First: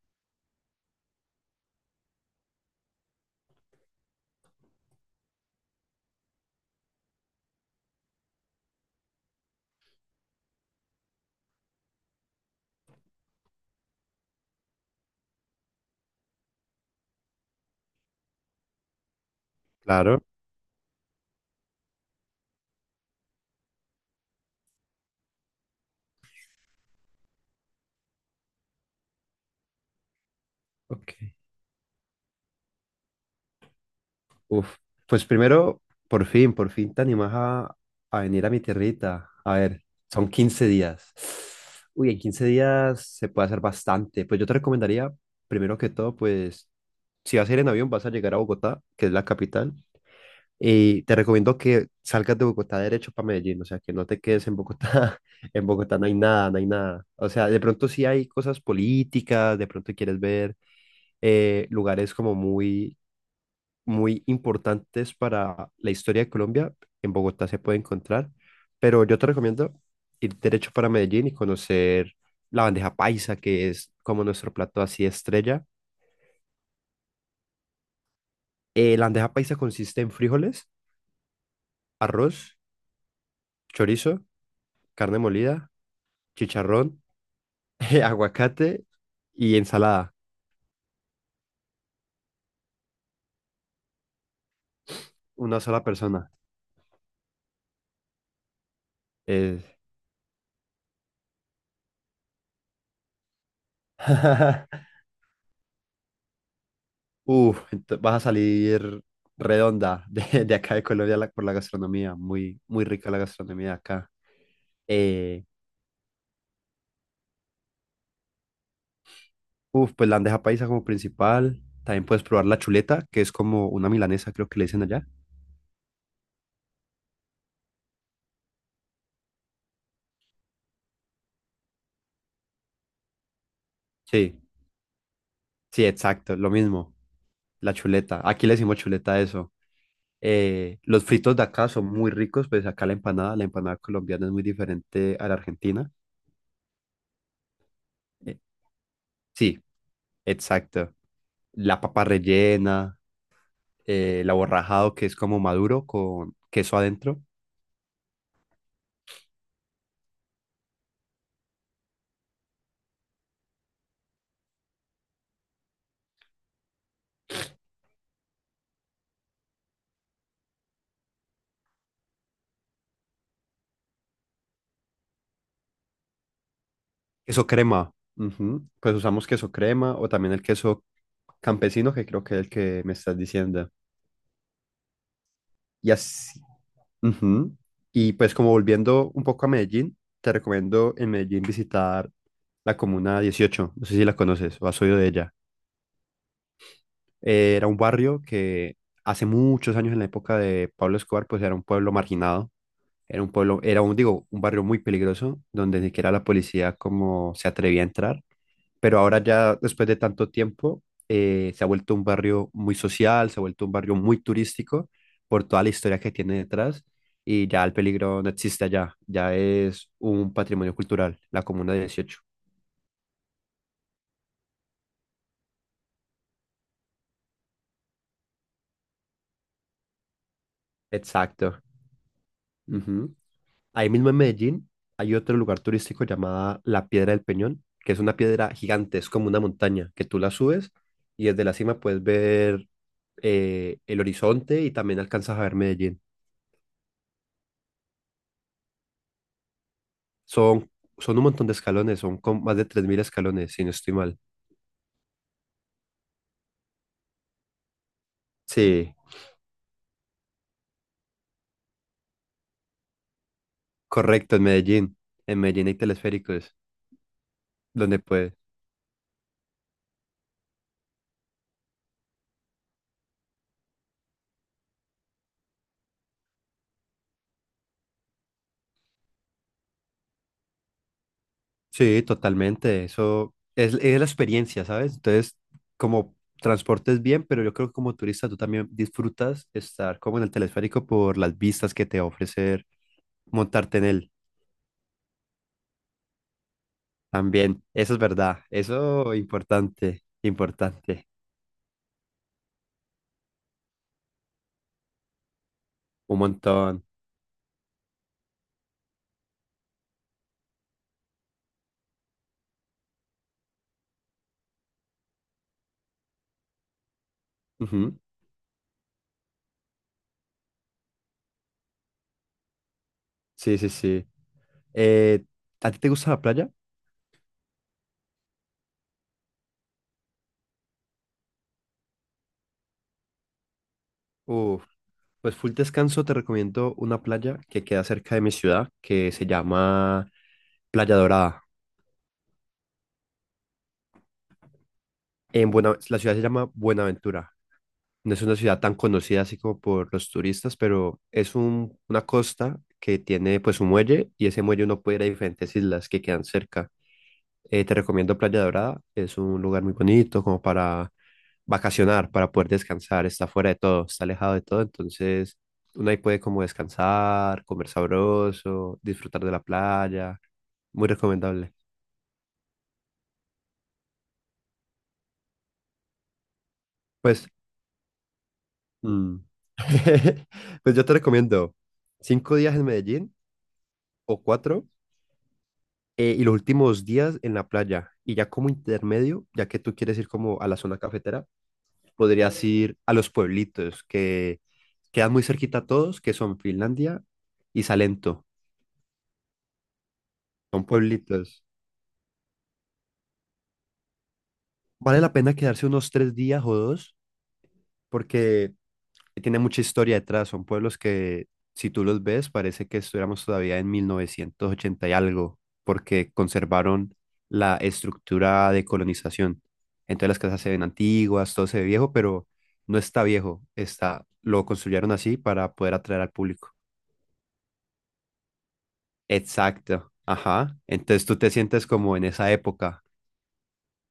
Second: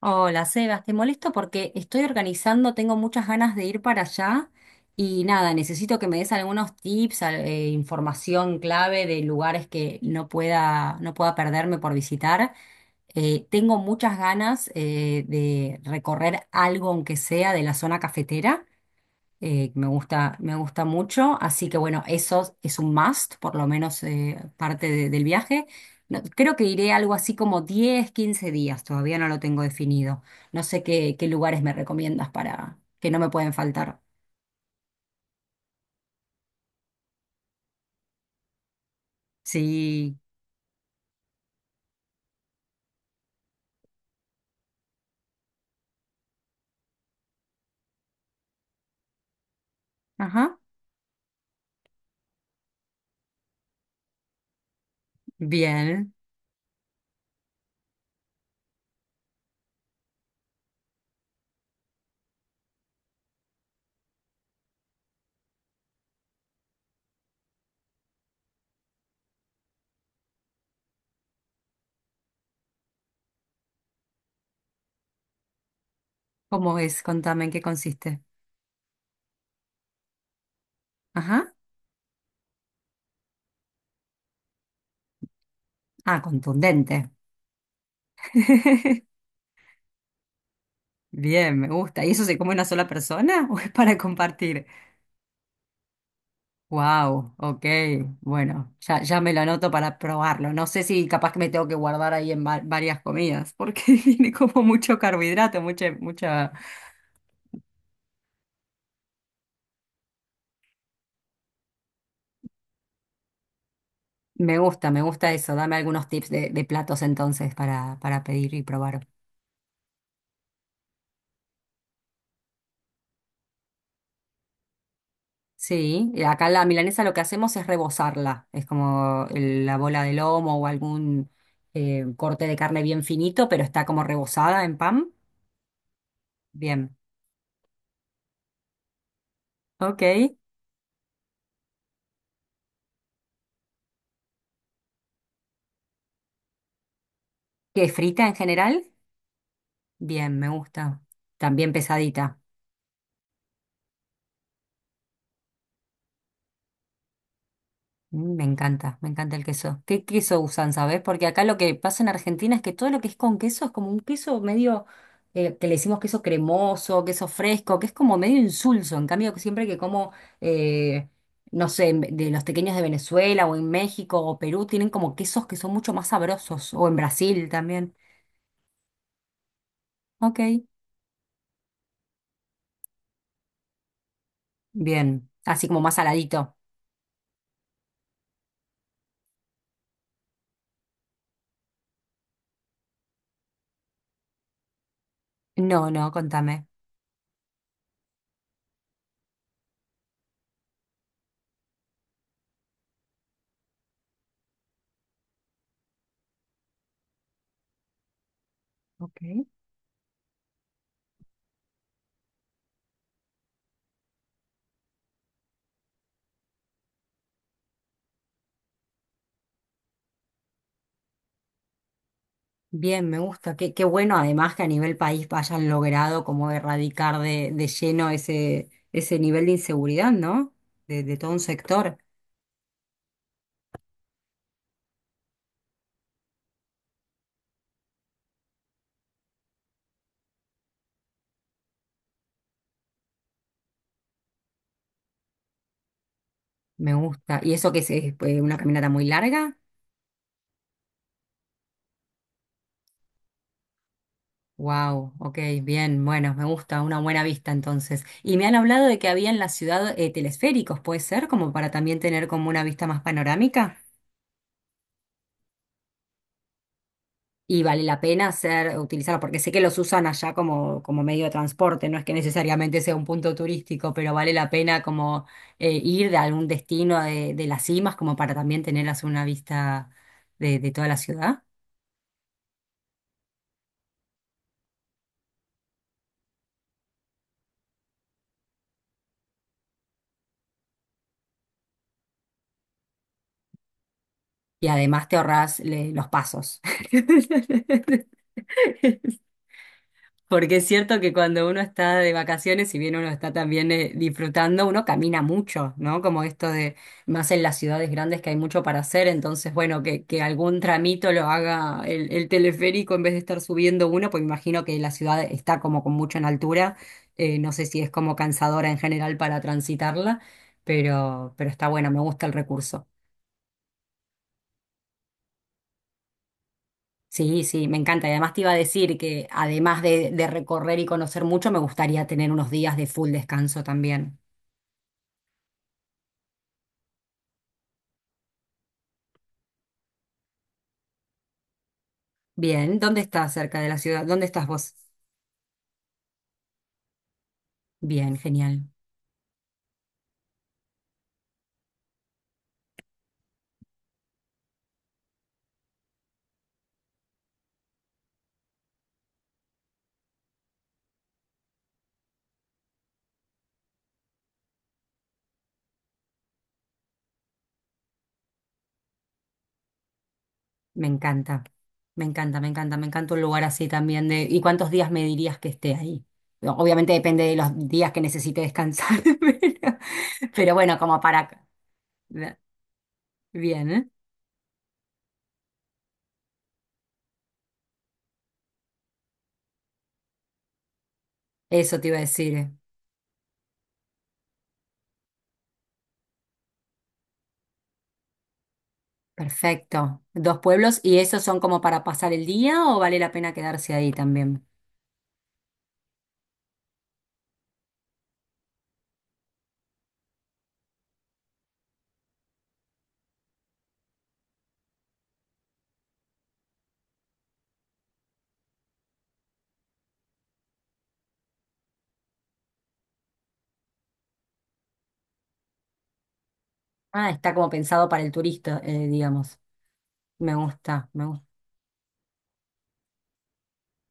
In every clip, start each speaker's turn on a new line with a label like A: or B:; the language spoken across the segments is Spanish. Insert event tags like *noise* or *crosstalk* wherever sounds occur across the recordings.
A: Hola, Sebas, te molesto porque estoy organizando, tengo muchas ganas de ir para allá y nada, necesito que me des algunos tips, información clave de lugares que no pueda perderme por visitar. Tengo muchas ganas de recorrer algo, aunque sea de la zona cafetera
B: Claro.
A: me gusta mucho, así que bueno, eso es un must, por lo menos del viaje. Creo que iré algo así como 10 15 días, todavía no lo tengo definido. No sé
B: Ok.
A: qué, qué lugares me recomiendas para que no me pueden faltar.
B: Uf. Pues primero, por fin te animas a venir a mi tierrita. A ver,
A: Sí,
B: son 15 días. Uy, en 15 días se puede hacer bastante. Pues yo te recomendaría, primero que todo, pues si vas a ir en avión, vas a llegar a Bogotá, que es la capital.
A: ajá,
B: Y te recomiendo que salgas de Bogotá derecho para Medellín, o sea, que no te quedes en Bogotá. *laughs* En Bogotá no
A: bien.
B: hay nada, no hay nada. O sea, de pronto sí hay cosas políticas, de pronto quieres ver lugares como muy muy importantes para la historia de Colombia. En Bogotá se puede encontrar, pero yo te recomiendo ir derecho para Medellín y conocer la bandeja paisa, que es como nuestro plato así estrella.
A: ¿Cómo es? Contame en qué consiste.
B: La bandeja paisa consiste en frijoles,
A: Ajá,
B: arroz, chorizo, carne molida,
A: ah,
B: chicharrón,
A: contundente.
B: *laughs* aguacate
A: *laughs*
B: y ensalada.
A: Bien, me gusta. ¿Y eso se come una sola persona o es para compartir?
B: Una sola persona.
A: Wow, ok. Bueno, ya me lo
B: Es-
A: anoto para probarlo. No sé si capaz que me tengo que guardar ahí en varias comidas, porque *laughs* tiene como mucho
B: *laughs*
A: carbohidrato, mucha.
B: Vas a salir redonda de acá de Colombia por la gastronomía. Muy, muy rica la gastronomía de acá.
A: Me gusta
B: Eh,
A: eso. Dame algunos tips de platos entonces para pedir y probar.
B: pues la bandeja paisa como principal. También puedes probar la chuleta, que es como una milanesa, creo que le dicen allá.
A: Sí, y acá la milanesa lo que hacemos es rebozarla. Es como la bola de lomo o algún corte de carne bien finito, pero está como
B: Sí,
A: rebozada en pan.
B: sí, exacto, lo mismo.
A: Bien.
B: La chuleta. Aquí le decimos chuleta a eso.
A: Ok.
B: Los fritos de acá son muy ricos, pues acá la empanada colombiana es muy diferente a la argentina.
A: ¿Qué frita en
B: Eh,
A: general?
B: sí,
A: Bien, me
B: exacto.
A: gusta. También
B: La papa
A: pesadita.
B: rellena, el aborrajado, que es como maduro con queso adentro.
A: Mm, me encanta, me encanta el queso. ¿Qué queso usan, sabes? Porque acá lo que pasa en Argentina es que todo lo que es con queso es como un queso medio, que le decimos queso cremoso, queso fresco, que es como medio insulso. En cambio, siempre que como, eh, no sé, de los pequeños de Venezuela o en México o Perú, tienen como quesos que son mucho más sabrosos. O en
B: Queso
A: Brasil
B: crema.
A: también.
B: Ujú. Pues usamos queso crema o también
A: Ok,
B: el queso campesino, que creo que es el que me estás diciendo.
A: bien. Así como
B: Y
A: más
B: así.
A: saladito.
B: Ujú. Y pues como volviendo un poco a Medellín, te recomiendo en Medellín visitar la Comuna 18. No sé si la conoces o has oído de ella.
A: No, no, contame.
B: Era un barrio que hace muchos años en la época de Pablo Escobar, pues era un pueblo marginado. Era un pueblo, era un, digo, un barrio muy peligroso, donde ni siquiera la policía como se atrevía a entrar, pero
A: Ok.
B: ahora ya después de tanto tiempo se ha vuelto un barrio muy social, se ha vuelto un barrio muy turístico por toda la historia que tiene detrás, y ya el peligro no existe allá, ya es un patrimonio cultural, la Comuna 18.
A: Bien, me gusta. Qué bueno además que a nivel país hayan logrado como erradicar de lleno ese nivel de inseguridad, ¿no? De todo un
B: Exacto.
A: sector.
B: Ujú. Ahí mismo en Medellín hay otro lugar turístico llamada la Piedra del Peñón, que es una piedra gigante, es como una montaña que tú la subes y desde la cima puedes ver el horizonte y también alcanzas a ver Medellín.
A: Me gusta. ¿Y eso que es, una caminata muy larga?
B: Son, son un montón de escalones, son con más de 3000 escalones, si no estoy mal.
A: Wow, ok, bien, bueno, me gusta, una buena vista entonces. Y me han hablado
B: Sí,
A: de que había en la ciudad telesféricos, ¿puede ser? Como para también tener como una vista más panorámica.
B: correcto, en Medellín. En Medellín hay telesféricos,
A: Y vale
B: donde
A: la pena
B: puedes.
A: hacer, utilizarlos porque sé que los usan allá como, como medio de transporte, no es que necesariamente sea un punto turístico, pero vale la pena como ir de algún destino de las cimas como para también tener así una vista de toda la ciudad.
B: Sí, totalmente. Eso es la experiencia, ¿sabes? Entonces, como transportes bien, pero yo creo que como turista tú también disfrutas estar como en el telesférico por las vistas que te va a ofrecer montarte en él.
A: Y además te ahorras los pasos.
B: También, eso es
A: *laughs*
B: verdad. Eso importante,
A: Porque es cierto
B: importante.
A: que cuando uno está de vacaciones, si bien uno está también disfrutando, uno camina mucho, ¿no?
B: Un
A: Como esto de,
B: montón.
A: más en las ciudades grandes que hay mucho para hacer, entonces, bueno, que algún tramito lo haga el teleférico en vez de estar subiendo uno, pues imagino que la ciudad está como con mucho en altura, no sé si es
B: Ujú.
A: como cansadora en general para transitarla, pero está bueno, me gusta el recurso.
B: Sí, sí, sí. Eh, ¿A ti te gusta la playa?
A: Sí, sí, me encanta. Y además te iba a decir que además de recorrer y conocer mucho, me gustaría tener unos días de full descanso también.
B: Uf, pues full descanso te recomiendo una playa que queda cerca de mi ciudad, que se llama Playa Dorada.
A: Bien, ¿dónde estás cerca de la ciudad? ¿Dónde estás vos?
B: La ciudad se llama Buenaventura. No
A: Bien,
B: es una ciudad
A: genial.
B: tan conocida así como por los turistas, pero es una costa que tiene pues un muelle y ese muelle uno puede ir a diferentes islas que quedan cerca. Te recomiendo Playa Dorada, es un lugar muy bonito como para vacacionar, para poder descansar, está fuera de todo, está alejado de todo, entonces uno ahí puede como descansar, comer sabroso, disfrutar de la playa,
A: Me
B: muy
A: encanta.
B: recomendable.
A: Me encanta, me encanta, me encanta un lugar así también de. ¿Y cuántos días me dirías que esté ahí? No, obviamente depende
B: Pues,
A: de los días que necesite descansar,
B: mm,
A: *laughs* pero,
B: *laughs*
A: pero
B: pues
A: bueno,
B: yo te
A: como para.
B: recomiendo 5 días en Medellín
A: Bien, ¿eh?
B: o cuatro, y los últimos días en la playa y ya como intermedio, ya que tú quieres ir como a la zona cafetera,
A: Eso te iba a
B: podrías
A: decir.
B: ir a los pueblitos que quedan muy cerquita a todos, que son Finlandia y Salento.
A: Perfecto. Dos
B: Son
A: pueblos, ¿y esos son
B: pueblitos.
A: como para pasar el día o vale la pena quedarse ahí también?
B: Vale la pena quedarse unos 3 días o dos porque tiene mucha historia detrás. Son pueblos que, si tú los ves, parece que estuviéramos todavía en 1980 y algo, porque conservaron la estructura de colonización. Entonces las casas se ven antiguas, todo se ve viejo, pero no está viejo. Está, lo construyeron así para poder atraer al público.
A: Ah, está como pensado para el turista, digamos.
B: Exacto.
A: Me
B: Ajá.
A: gusta,
B: Entonces
A: me
B: tú
A: gusta.
B: te sientes como en esa época.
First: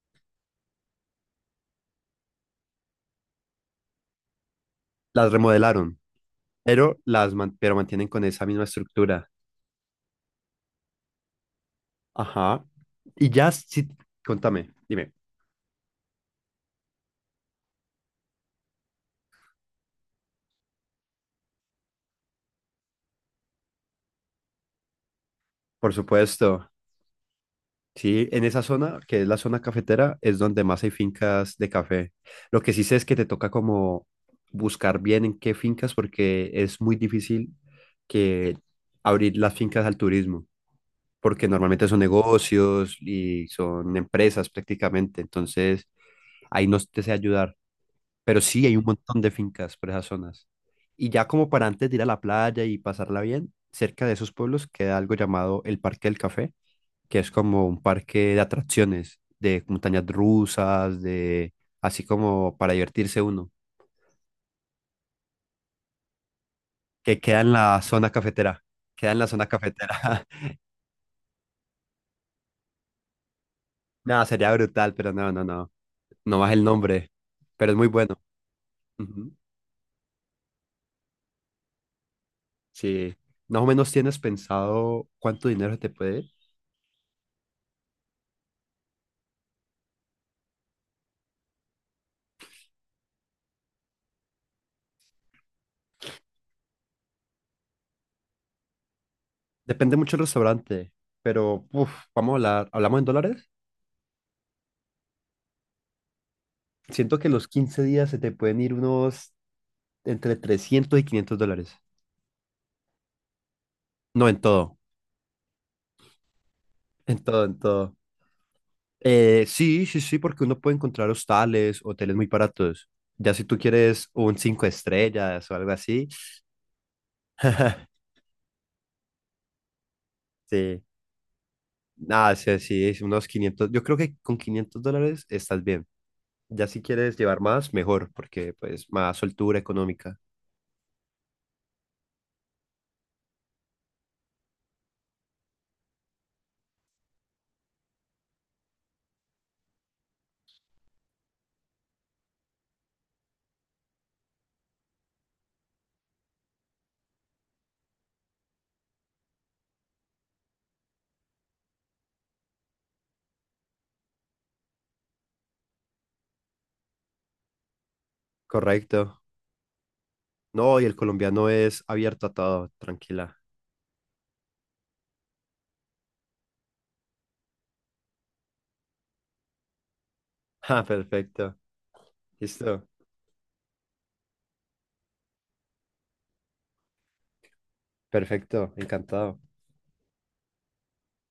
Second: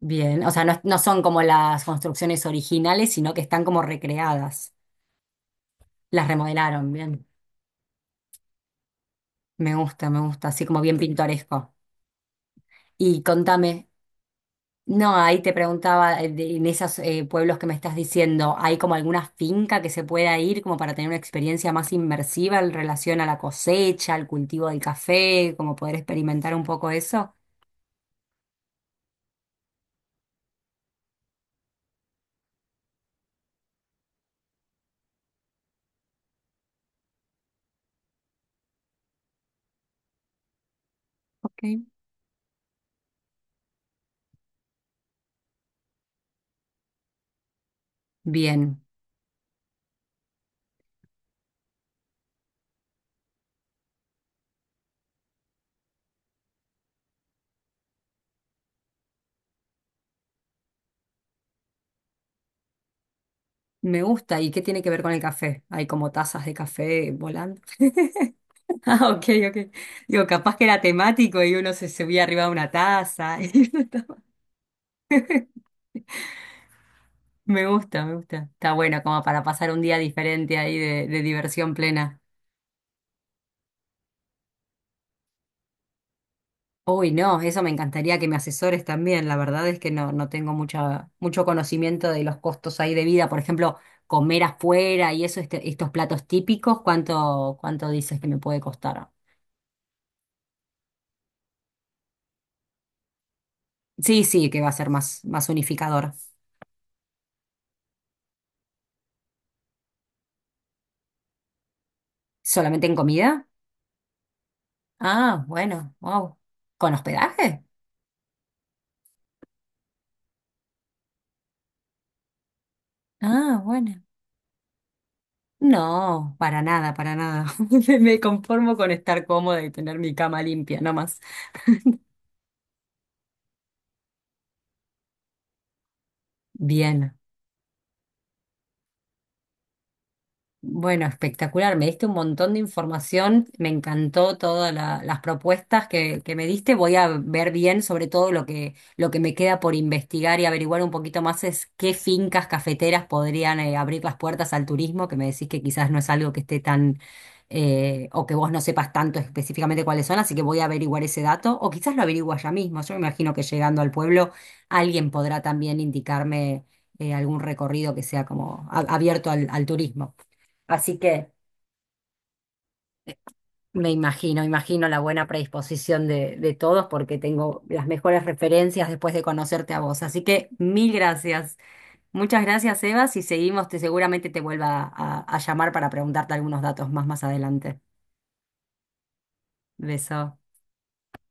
A: Bien, o sea, no, no son como las construcciones originales, sino que están como recreadas.
B: Las remodelaron,
A: Las remodelaron,
B: pero
A: bien.
B: pero mantienen con esa misma estructura.
A: Me gusta, así como bien pintoresco.
B: Ajá.
A: Y
B: Y ya,
A: contame,
B: sí, contame, dime.
A: no, ahí te preguntaba, en esos pueblos que me estás diciendo, ¿hay como alguna finca que se pueda ir como para tener una experiencia más inmersiva en relación a la cosecha, al cultivo del café, como
B: Por
A: poder experimentar un
B: supuesto.
A: poco eso?
B: Sí, en esa zona, que es la zona cafetera, es donde más hay fincas de café. Lo que sí sé es que te toca como buscar bien en qué fincas, porque es muy difícil que abrir las fincas al turismo, porque
A: Ok.
B: normalmente son negocios y son empresas prácticamente. Entonces, ahí no te sé ayudar, pero sí hay
A: Bien,
B: un montón de fincas por esas zonas. Y ya como para antes de ir a la playa y pasarla bien, cerca de esos pueblos queda algo llamado el Parque del Café, que es como un parque de atracciones, de montañas rusas, de así como para divertirse uno,
A: me gusta. ¿Y qué tiene que ver con el café? ¿Hay como tazas de café
B: que queda en
A: volando?
B: la zona cafetera,
A: Ah,
B: queda en
A: ok,
B: la zona
A: ok. Digo,
B: cafetera.
A: capaz que era temático y uno se subía arriba de una taza. *laughs*
B: *laughs* Nada, sería brutal, pero no, no, no, no más el nombre,
A: Me
B: pero es muy
A: gusta, me
B: bueno.
A: gusta. Está bueno como
B: Ujú.
A: para pasar un día diferente ahí de diversión plena.
B: Sí, más o menos tienes pensado cuánto dinero se te puede ir.
A: Uy, no, eso me encantaría que me asesores también. La verdad es que no, no tengo mucha, mucho conocimiento de los costos ahí de vida. Por ejemplo, comer afuera y eso, estos platos típicos, ¿cuánto dices que me puede costar?
B: Depende mucho del restaurante, pero uf, vamos a hablar, hablamos en dólares.
A: Sí, sí, que va a ser más unificador.
B: Siento que los 15 días se te pueden ir unos entre $300 y $500.
A: ¿Solamente en comida?
B: No, en todo,
A: Ah, bueno, wow. ¿Con
B: en todo, en
A: hospedaje?
B: todo. Sí, sí, sí, porque uno puede encontrar hostales, hoteles muy baratos. Ya si tú
A: Ah, bueno.
B: quieres un 5 estrellas o algo así.
A: No, para nada, para nada. *laughs*
B: *laughs*
A: Me conformo con estar cómoda y tener mi cama limpia,
B: Sí,
A: no más.
B: nada, sí, sí, es unos 500. Yo creo que con $500 estás bien. Ya si
A: Bien.
B: quieres llevar más, mejor, porque pues más soltura económica.
A: Bueno, espectacular. Me diste un montón de información. Me encantó todas las propuestas que me diste. Voy a ver bien, sobre todo lo que me queda por investigar y averiguar un poquito más es qué fincas cafeteras podrían abrir las puertas al turismo, que me decís que quizás no es algo que esté tan o que vos no sepas tanto específicamente cuáles son, así que voy a averiguar ese dato, o quizás lo averigua ya mismo. Yo me imagino que llegando al pueblo alguien podrá también indicarme algún recorrido que sea como
B: Correcto.
A: abierto al turismo.
B: No, y el
A: Así que
B: colombiano es abierto a todo, tranquila. *laughs*
A: me imagino, imagino la buena predisposición de todos porque tengo las mejores referencias después de conocerte a vos. Así que
B: Ah,
A: mil gracias.
B: perfecto.
A: Muchas gracias,
B: Listo.
A: Eva. Si seguimos, te seguramente te vuelva a llamar para preguntarte algunos datos más más adelante.
B: Perfecto, encantado.
A: Beso.